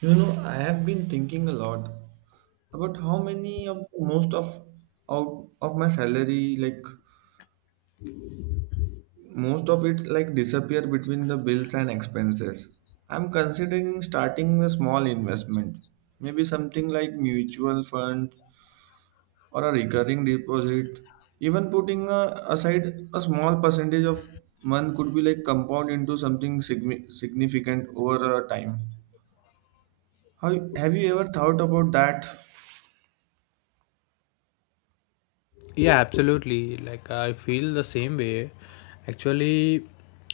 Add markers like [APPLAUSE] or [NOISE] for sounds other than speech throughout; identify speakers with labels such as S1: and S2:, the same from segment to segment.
S1: I have been thinking a lot about how many of most of out of my salary, like most of it, like disappear between the bills and expenses. I'm considering starting a small investment, maybe something like mutual funds or a recurring deposit. Even putting aside a small percentage of month could be like compound into something significant over a time. How, have you ever thought about that?
S2: Yeah, absolutely, like I feel the same way actually.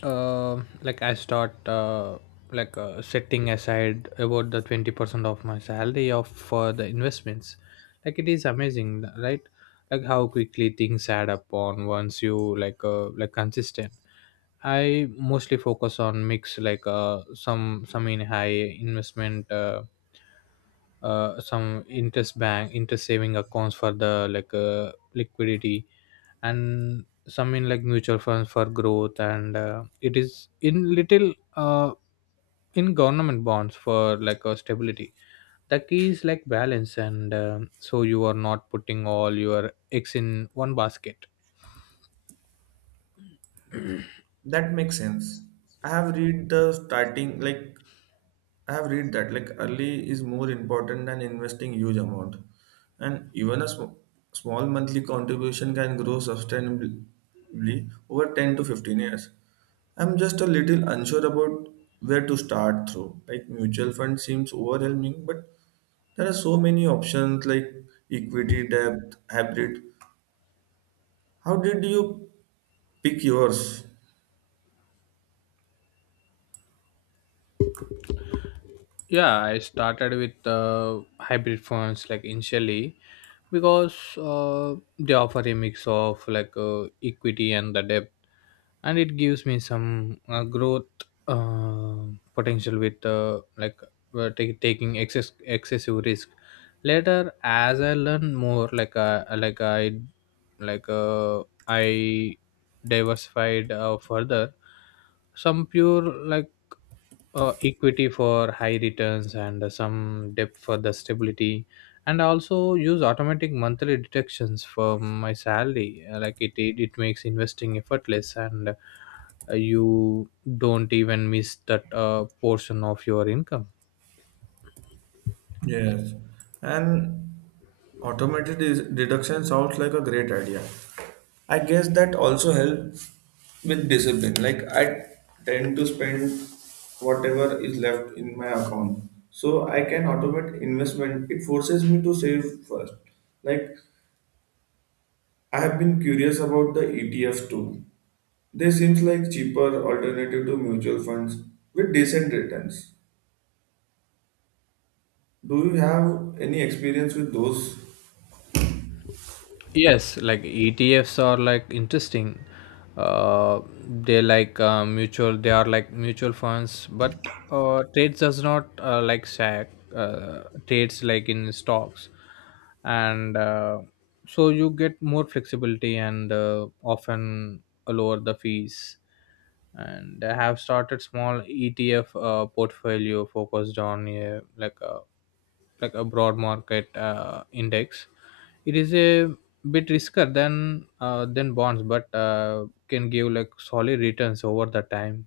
S2: Like I start setting aside about the 20% of my salary of for the investments. Like it is amazing, right? Like how quickly things add up on once you like consistent. I mostly focus on mix, like some in high investment some interest bank interest saving accounts for the liquidity, and some in like mutual funds for growth, and it is in little in government bonds for stability. The key is like balance and so you are not putting all your eggs in one basket.
S1: That makes sense. I have read the starting like I have read that like early is more important than investing huge amount, and even a small monthly contribution can grow sustainably over 10 to 15 years. I'm just a little unsure about where to start through. Like mutual fund seems overwhelming, but there are so many options like equity, debt, hybrid. How did you pick yours?
S2: Yeah, I started with hybrid phones, like initially, because they offer a mix of equity and the depth, and it gives me some growth potential with taking excessive risk. Later, as I learn more, I diversified further, some pure equity for high returns and some debt for the stability. And I also use automatic monthly deductions for my salary. Like it makes investing effortless and you don't even miss that portion of your income.
S1: Yes, and automated is, deduction sounds like a great idea. I guess that also helps with discipline. Like I tend to spend whatever is left in my account, so I can automate investment. It forces me to save first. Like I have been curious about the ETF too. They seems like cheaper alternative to mutual funds with decent returns. Do you have any experience with those?
S2: Yes, like ETFs are like interesting. Uh, They are like mutual funds, but trades does not like SAC trades like in stocks, and so you get more flexibility and often lower the fees. And I have started small ETF portfolio focused on like a broad market index. It is a bit riskier than bonds, but can give like solid returns over the time.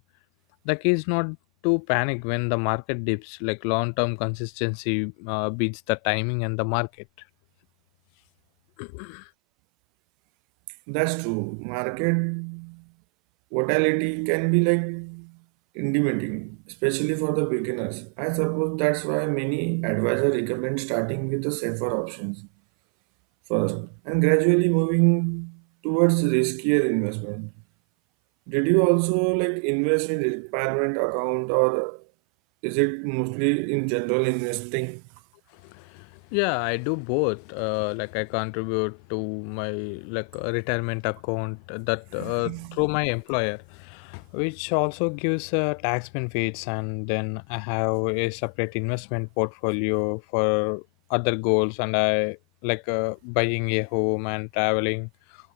S2: The key is not to panic when the market dips. Like long term consistency beats the timing and the market.
S1: That's true. Market volatility can be like intimidating, especially for the beginners. I suppose that's why many advisors recommend starting with the safer options first and gradually moving towards riskier investment. Did you also like invest in retirement account or is it mostly in general investing?
S2: Yeah, I do both. Like I contribute to my like a retirement account that through my employer, which also gives tax benefits, and then I have a separate investment portfolio for other goals, and I like buying a home and traveling,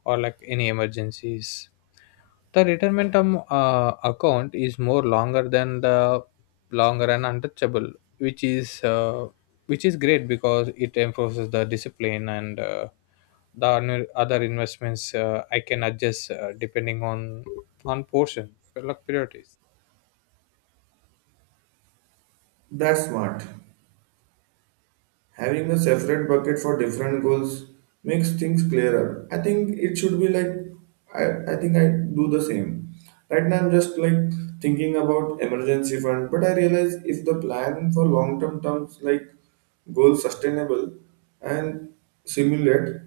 S2: or like any emergencies. The account is more longer than the longer and untouchable, which is uh, which is great because it enforces the discipline, and other investments I can adjust depending on portion like priorities.
S1: That's smart. Having a separate bucket for different goals makes things clearer. I think it should be like I think I do the same. Right now I'm just like thinking about emergency fund, but I realize if the plan for long term terms like goal sustainable and simulate,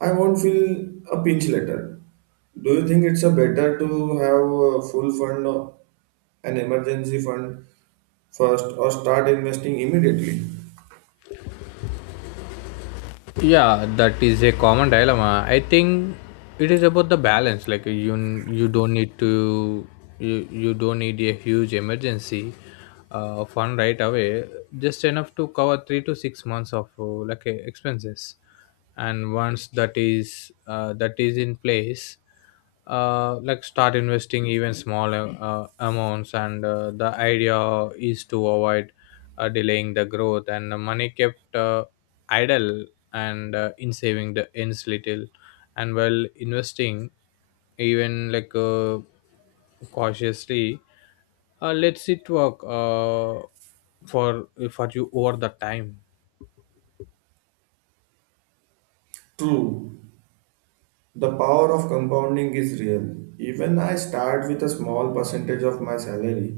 S1: I won't feel a pinch later. Do you think it's a better to have a full fund or an emergency fund first or start investing immediately?
S2: Yeah, that is a common dilemma. I think it is about the balance. Like you don't need to you don't need a huge emergency fund right away, just enough to cover 3 to 6 months of expenses. And once that is in place, like start investing even small amounts, and the idea is to avoid delaying the growth and the money kept idle, and in saving the ends little, and while investing even cautiously, let's it work for you over the time.
S1: True, the power of compounding is real. Even I start with a small percentage of my salary.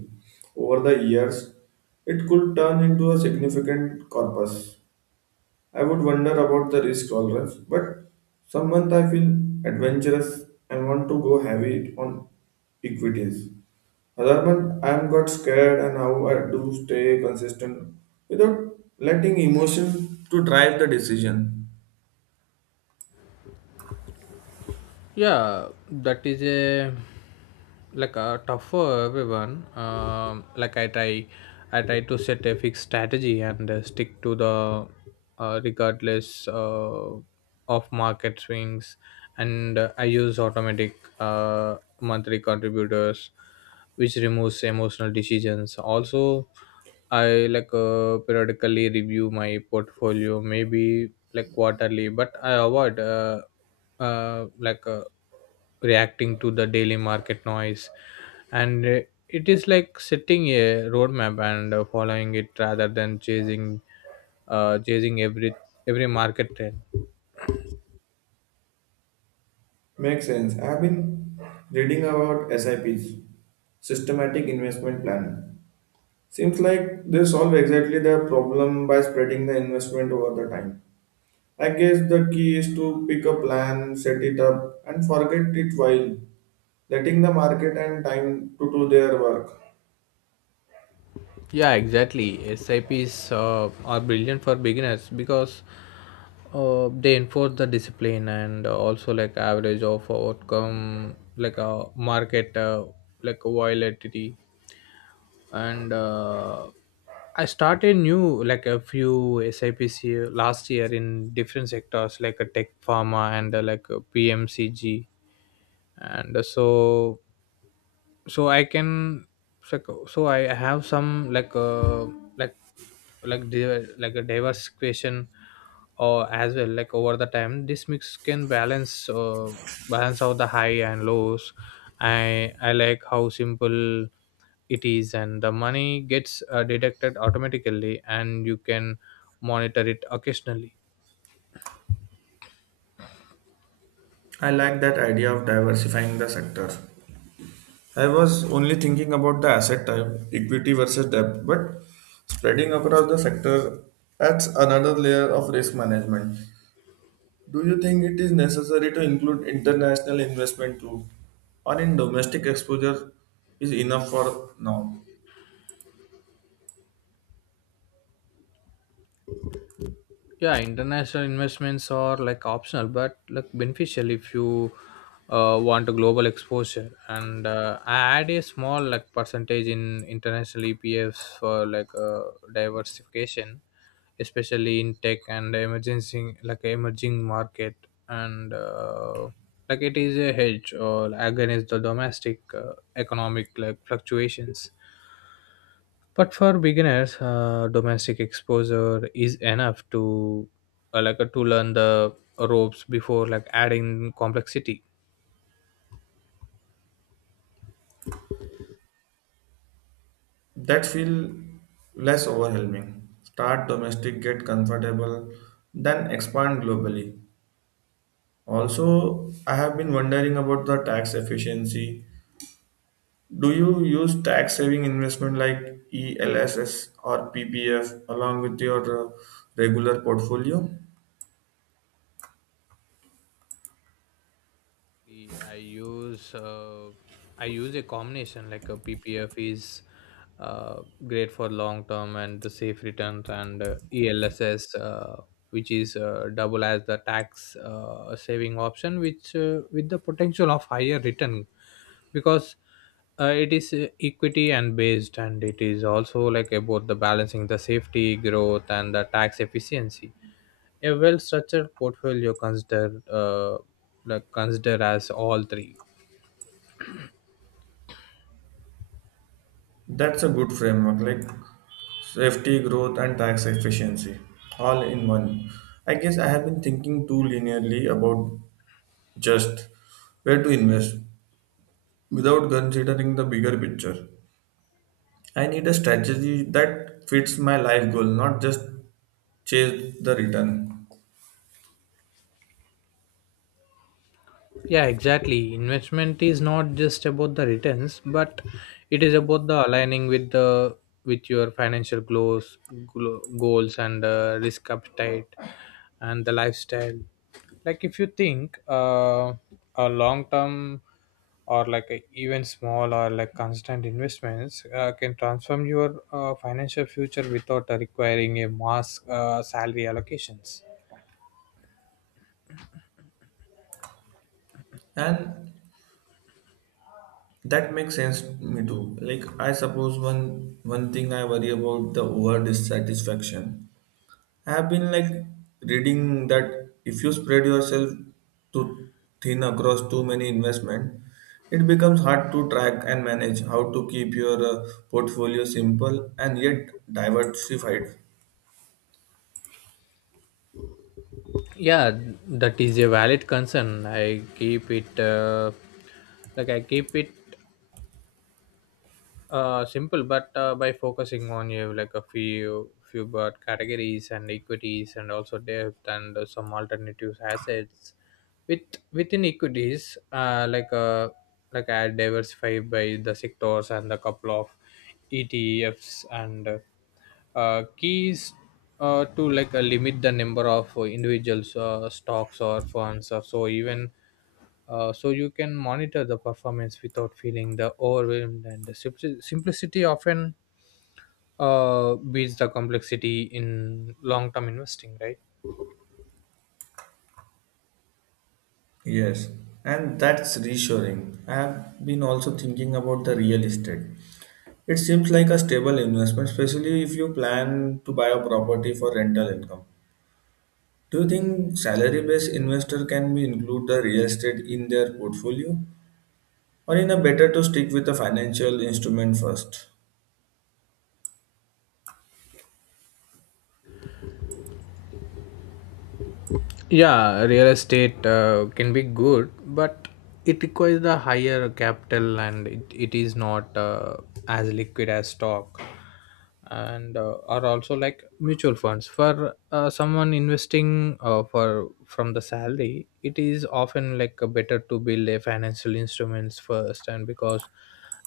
S1: Over the years, it could turn into a significant corpus. I would wonder about the risk tolerance, but some month I feel adventurous and want to go heavy on equities. Other month I am got scared and how I do stay consistent without letting emotion to drive the decision.
S2: Yeah, that is a like a tough for everyone. Like I try to set a fixed strategy and stick to the regardless of market swings. And I use automatic monthly contributors, which removes emotional decisions. Also, I like periodically review my portfolio, maybe like quarterly, but I avoid uh, like uh, reacting to the daily market noise. And it is like setting a roadmap and following it rather than chasing every market trend.
S1: Makes sense. I've been reading about SIPs, systematic investment planning. Seems like they solve exactly the problem by spreading the investment over the time. I guess the key is to pick a plan, set it up, and forget it while letting the market and time to do their work.
S2: Yeah, exactly, sips are brilliant for beginners because they enforce the discipline and also like average of outcome, like a market like volatility. And I started new like a few SIPC last year in different sectors like a tech pharma and like a pmcg, and so i can so so I have some like like a diverse question or as well. Like over the time this mix can balance out the high and lows. I like how simple it is, and the money gets deducted automatically and you can monitor it occasionally.
S1: I like that idea of diversifying the sector. I was only thinking about the asset type, equity versus debt, but spreading across the sector adds another layer of risk management. Do you think it is necessary to include international investment too, or in domestic exposure is enough for now?
S2: Yeah, international investments are like optional but like beneficial if you want a global exposure. And I add a small like percentage in international epfs for diversification, especially in tech and emergency like emerging market. And like it is a hedge or against the domestic economic like fluctuations. But for beginners domestic exposure is enough to to learn the ropes before like adding complexity.
S1: That feel less overwhelming. Start domestic, get comfortable, then expand globally. Also, I have been wondering about the tax efficiency. Do you use tax saving investment like ELSS or PPF along with your regular portfolio?
S2: I use uh, i use a combination. Like a ppf is uh, great for long term and the safe returns, and elss, which is double as the tax saving option, which with the potential of higher return, because it is equity and based. And it is also like about the balancing the safety growth and the tax efficiency. A well structured portfolio consider consider as all three.
S1: That's a good framework like safety, growth, and tax efficiency all in one. I guess I have been thinking too linearly about just where to invest without considering the bigger picture. I need a strategy that fits my life goal, not just chase the return.
S2: Yeah, exactly. Investment is not just about the returns, but it is about the aligning with the with your financial goals, goals and risk appetite and the lifestyle. Like if you think a long term or like a, even small or like constant investments can transform your financial future without requiring a mass salary allocations.
S1: And that makes sense to me too. Like I suppose one thing I worry about the over dissatisfaction. I have been like reading that if you spread yourself too thin across too many investment, it becomes hard to track and manage how to keep your portfolio simple and yet diversified.
S2: Yeah, that is a valid concern. I keep it simple, but by focusing on you have like a few but categories and equities and also debt and some alternative assets. with Within equities I diversify by the sectors and a couple of etfs, and keys to like limit the number of individuals stocks or funds or so even, so you can monitor the performance without feeling the overwhelmed. And the simplicity often beats the complexity in long-term investing, right?
S1: Yes, and that's reassuring. I have been also thinking about the real estate. It seems like a stable investment, especially if you plan to buy a property for rental income. Do you think salary-based investor can be include the real estate in their portfolio, or in a better to stick with a financial instrument first?
S2: Yeah, real estate can be good, but it requires the higher capital, and it is not as liquid as stock, and are also like mutual funds. For someone investing for from the salary, it is often like a better to build a financial instruments first. And because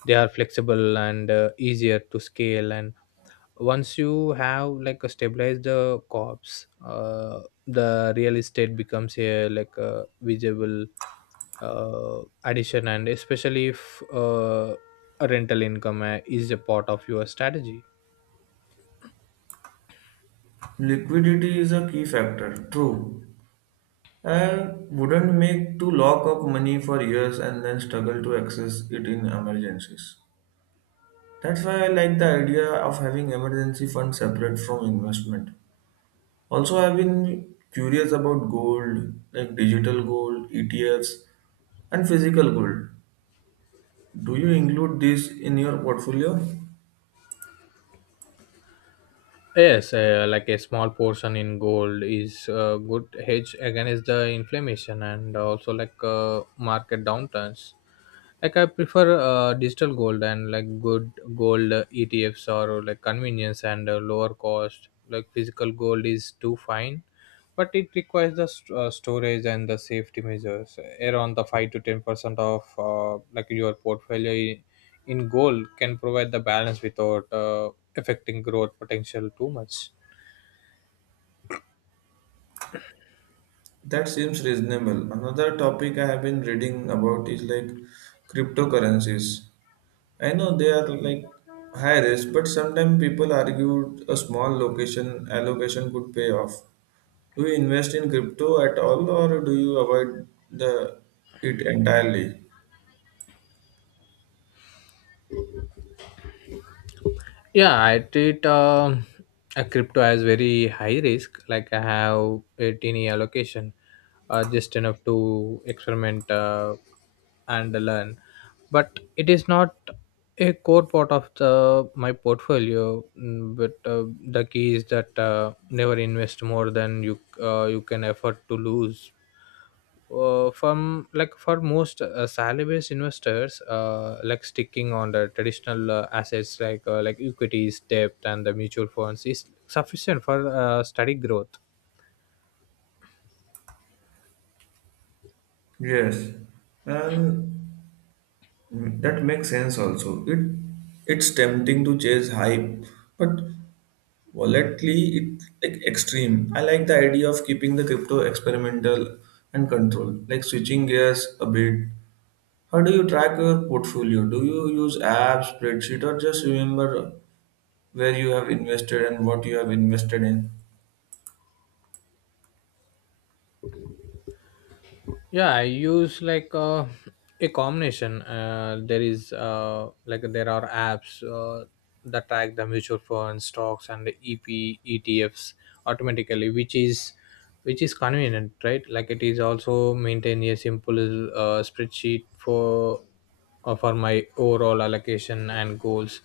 S2: they are flexible and easier to scale, and once you have like a stabilized the corps, uh, the real estate becomes a like a visible addition, and especially if a rental income is a part of your strategy.
S1: Liquidity is a key factor, true, and wouldn't make to lock up money for years and then struggle to access it in emergencies. That's why I like the idea of having emergency fund separate from investment. Also, I've been curious about gold, like digital gold, ETFs, and physical gold. Do you include this in your portfolio?
S2: Yes, like a small portion in gold is a good hedge against the inflammation and also like market downturns. Like I prefer digital gold and like good gold ETFs or like convenience and lower cost. Like physical gold is too fine, but it requires the storage and the safety measures. Around the 5 to 10% of like your portfolio in goal can provide the balance without affecting growth potential too much.
S1: That seems reasonable. Another topic I have been reading about is like cryptocurrencies. I know they are like high risk, but sometimes people argue a small location allocation could pay off. Do you invest in crypto at all or do you avoid the it entirely?
S2: Yeah, I treat a crypto as very high risk. Like I have a teeny allocation, just enough to experiment and learn. But it is not a core part of the my portfolio. Mm. But the key is that never invest more than you can afford to lose from like. For most salary-based investors, like sticking on the traditional assets like equities, debt, and the mutual funds is sufficient for steady growth.
S1: Yes. And that makes sense also. It's tempting to chase hype, but volatily it like extreme. I like the idea of keeping the crypto experimental and control, like switching gears a bit. How do you track your portfolio? Do you use apps, spreadsheet, or just remember where you have invested and what you have invested in?
S2: Yeah, I use like a combination. There is there are apps that track the mutual funds, stocks, and the E P E T F's automatically, which is convenient, right? Like it is also maintain a simple spreadsheet for my overall allocation and goals.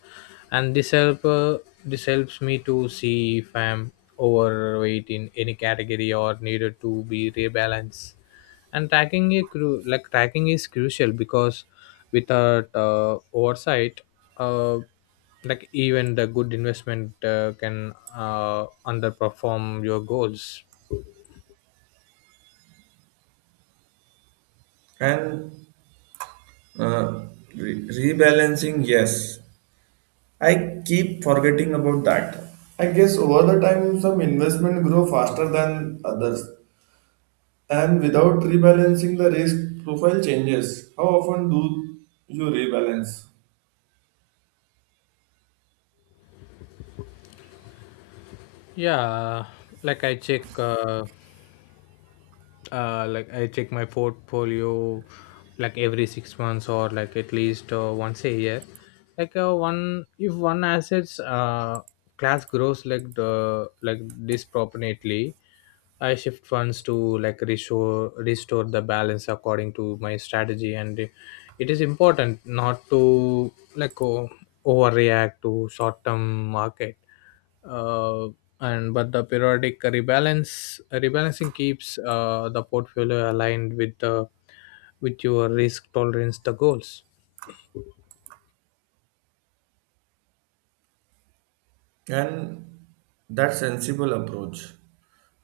S2: And this help this helps me to see if I'm overweight in any category or needed to be rebalanced. And tracking is tracking is crucial, because without oversight, uh, like even the good investment can underperform your goals.
S1: And uh, rebalancing, yes. I keep forgetting about that. Time some investment grow faster than others, and without rebalancing the risk profile changes. How often do you rebalance?
S2: Yeah, like I check, I check my portfolio like every 6 months or like at least once a year. Like if one assets class grows like the disproportionately, I shift funds to restore the balance according to my strategy. And it is important not to overreact to short term market. Uh, and But the periodic rebalance rebalancing keeps the portfolio aligned with the with your risk tolerance the goals.
S1: And that sensible approach.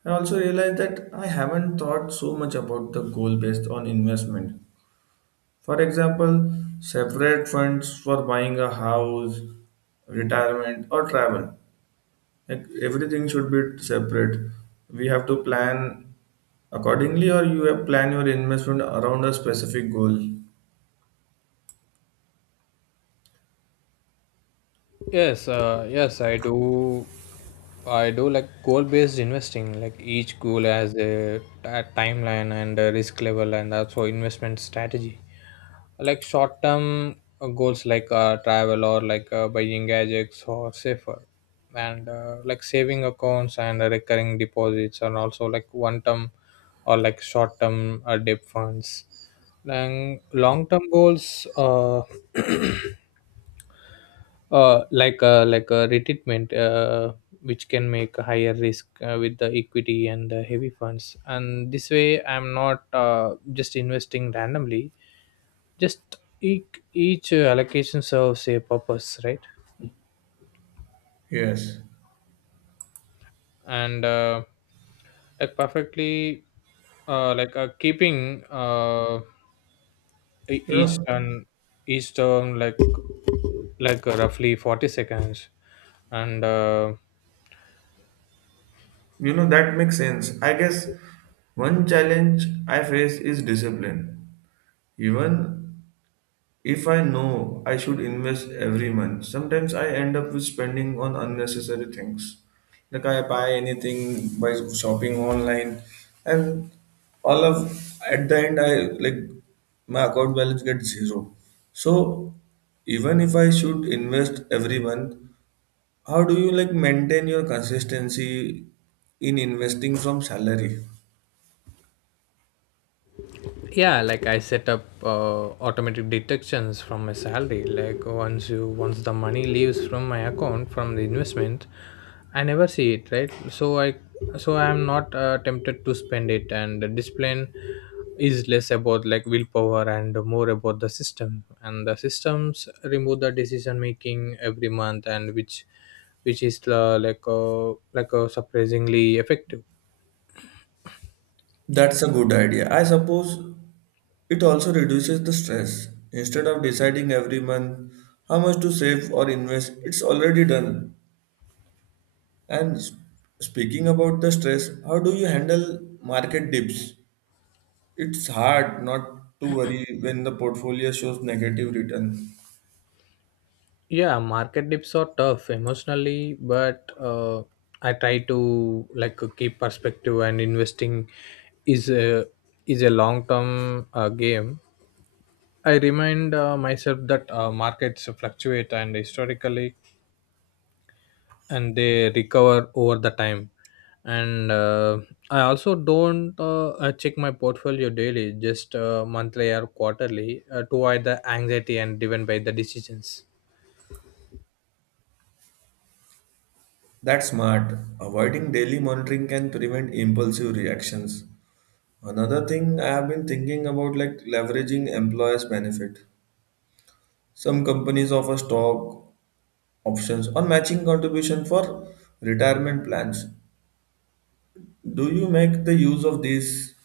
S1: I also realized that I haven't thought so much about the goal based on investment. For example, separate funds for buying a house, retirement, or travel. Like, everything should be separate. We have to plan accordingly, or you have plan your investment around a specific goal.
S2: Yes, I do. I do like goal-based investing. Like each goal has a timeline and a risk level, and also investment strategy. Like short-term goals, like travel or like buying gadgets or safer, and like saving accounts and recurring deposits, and also like one-term or like short-term debt funds. Long-term goals. [CLEARS THROAT] Like a retirement, which can make a higher risk with the equity and the heavy funds. And this way, I'm not just investing randomly. Just each allocation serves a purpose, right?
S1: Yes.
S2: And like perfectly, keeping
S1: You
S2: each
S1: know,
S2: turn, each turn like roughly 40 seconds, and.
S1: that makes sense. I guess one challenge I face is discipline. Even if I know I should invest every month, sometimes I end up with spending on unnecessary things. Like I buy anything by shopping online and all of at the end I like my account balance gets zero. So even if I should invest every month, how do you like maintain your consistency in investing from salary?
S2: Yeah, like I set up automatic deductions from my salary. Like once the money leaves from my account from the investment, I never see it, right? So I am not tempted to spend it, and the discipline is less about like willpower and more about the system, and the systems remove the decision making every month, and which is surprisingly effective.
S1: That's a good idea. I suppose it also reduces the stress. Instead of deciding every month how much to save or invest, it's already done. And speaking about the stress, how do you handle market dips? It's hard not to worry when the portfolio shows negative return.
S2: Yeah, market dips are tough emotionally, but I try to like keep perspective, and investing is a is a long term game. I remind myself that markets fluctuate and historically, and they recover over the time. And I also don't check my portfolio daily, just monthly or quarterly to avoid the anxiety and driven by the decisions.
S1: That's smart. Avoiding daily monitoring can prevent impulsive reactions. Another thing I have been thinking about like leveraging employers' benefit. Some companies offer stock options on matching contribution for retirement plans. Do you make the use of these?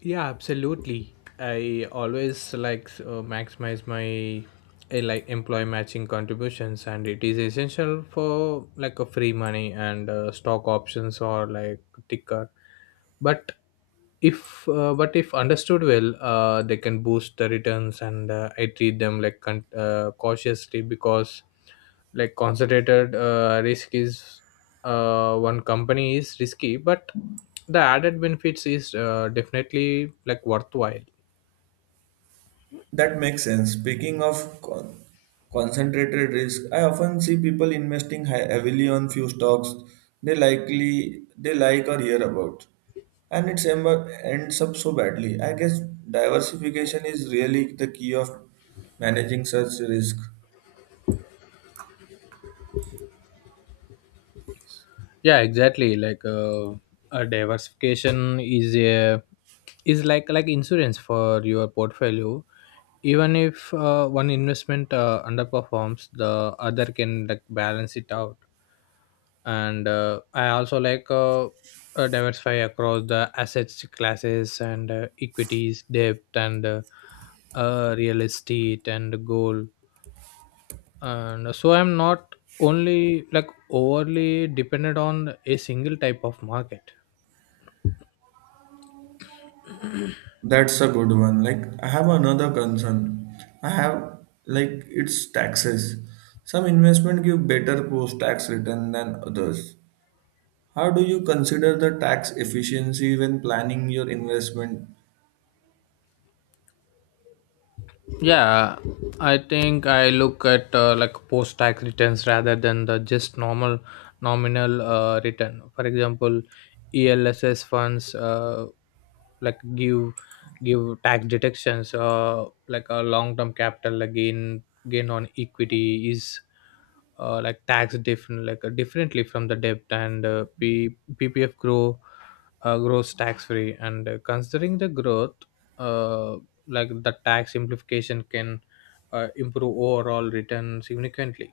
S2: Yeah, absolutely. I always like maximize my like employee matching contributions, and it is essential for like a free money and stock options or like ticker, but if understood well they can boost the returns, and I treat them like cautiously, because like concentrated risk is one company is risky, but the added benefits is definitely like worthwhile.
S1: That makes sense. Speaking of concentrated risk, I often see people investing heavily on few stocks they likely they like or hear about, and it ends up so badly. I guess diversification is really the key of managing such risk.
S2: Yeah, exactly. A diversification is like insurance for your portfolio. Even if one investment underperforms, the other can like balance it out. And I also like diversify across the assets classes and equities, debt, and real estate and gold, and so I'm not only like overly dependent on a single type of market.
S1: That's a good one. Like, I have another concern. I have, like, it's taxes. Some investment give better post-tax return than others. How do you consider the tax efficiency when planning your investment?
S2: Yeah, I think I look at like post tax returns rather than the just normal nominal return. For example, ELSS funds like give tax deductions. Like a long term capital like gain on equity is like tax different differently from the debt, and PPF grows tax free, and considering the growth. Uh, like the tax simplification can improve overall return significantly.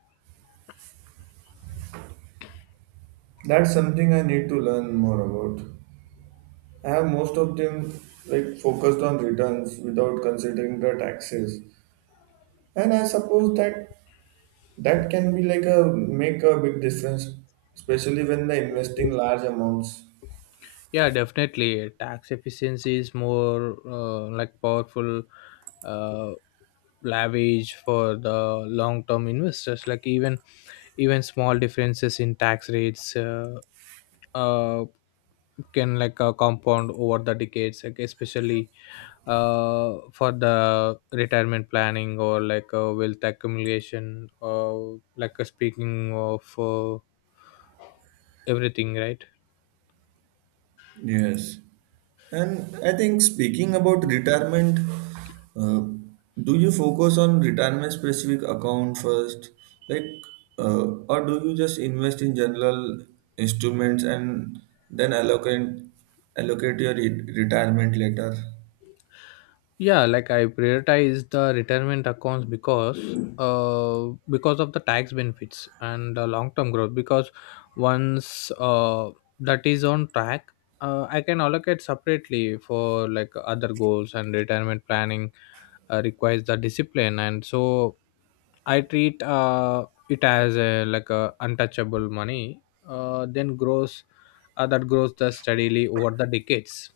S1: That's something I need to learn more about. I have most of them, like, focused on returns without considering the taxes. And I suppose that that can be like a make a big difference, especially when they're investing large amounts.
S2: Yeah, definitely. Tax efficiency is more like powerful uh, leverage for the long term investors. Like even small differences in tax rates, uh, can like compound over the decades, like especially for the retirement planning or like wealth accumulation. Or like speaking of everything, right?
S1: Yes. And I think speaking about retirement, uh, do you focus on retirement specific account first, like, or do you just invest in general instruments and then allocate your retirement later?
S2: Yeah, like I prioritize the retirement accounts because of the tax benefits and the long term growth, because once that is on track, I can allocate separately for like other goals. And retirement planning requires the discipline, and so I treat it as a like a untouchable money, then grows that grows the steadily over the decades.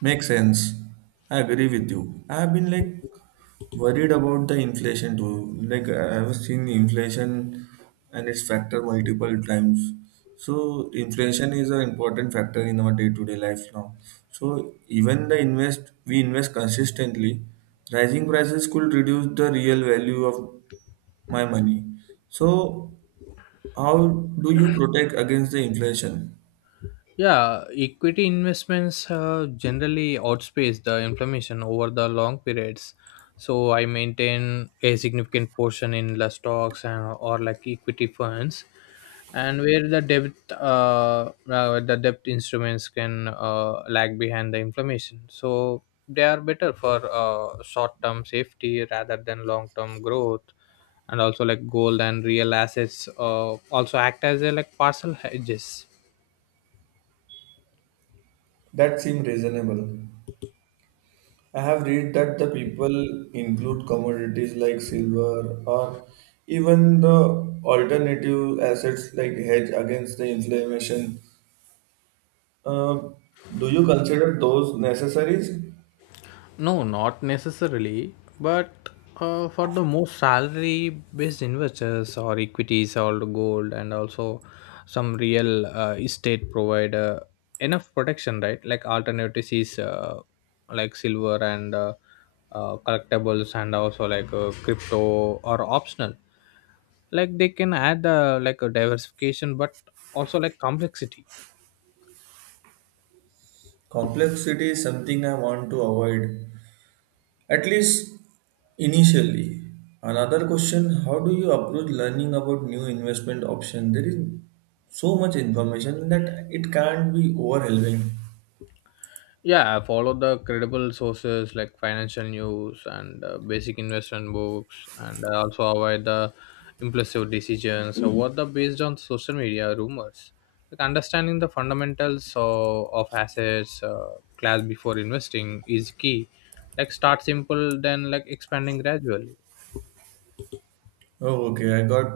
S1: Makes sense. I agree with you. I have been like worried about the inflation too. Like I have seen inflation and its factor multiple times. So inflation is an important factor in our day-to-day life now. So even the invest we invest consistently, rising prices could reduce the real value of my money. So how do you protect against the inflation?
S2: Yeah, equity investments generally outpace the inflammation over the long periods. So I maintain a significant portion in the stocks and or like equity funds, and where the debt, the debt instruments can lag behind the inflammation. So they are better for short term safety rather than long term growth, and also like gold and real assets also act as a like partial hedges.
S1: That seems reasonable. I have read that the people include commodities like silver or even the alternative assets like hedge against the inflammation. Uh, do you consider those necessaries?
S2: No, not necessarily, but for the most salary based investors, or equities or gold, and also some real estate provider enough protection, right? Like alternatives is like silver and collectibles, and also like crypto or optional. Like they can add like a diversification, but also like complexity.
S1: Complexity is something I want to avoid, at least initially. Another question. How do you approach learning about new investment options? There is so much information that it can't be overwhelming.
S2: Yeah, I follow the credible sources like financial news and basic investment books, and I also avoid the impulsive decisions, or what the based on social media rumors. Like understanding the fundamentals of assets class before investing is key. Like start simple, then like expanding gradually.
S1: Oh, okay, I got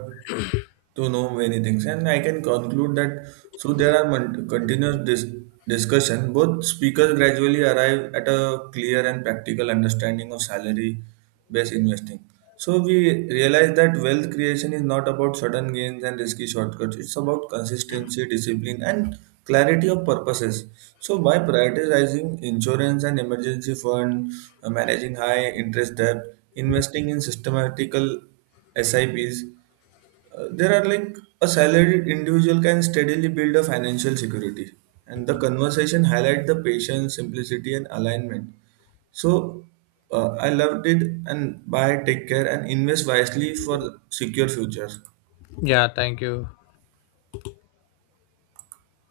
S1: to know many things, and I can conclude that so there are continuous discussion. Both speakers gradually arrive at a clear and practical understanding of salary based investing. So we realize that wealth creation is not about sudden gains and risky shortcuts. It's about consistency, discipline, and clarity of purposes. So by prioritizing insurance and emergency fund, managing high interest debt, investing in systematical sips, there are like a salaried individual can steadily build a financial security. And the conversation highlight the patience, simplicity, and alignment. So I loved it and buy take care and invest wisely for secure futures.
S2: Yeah, thank you.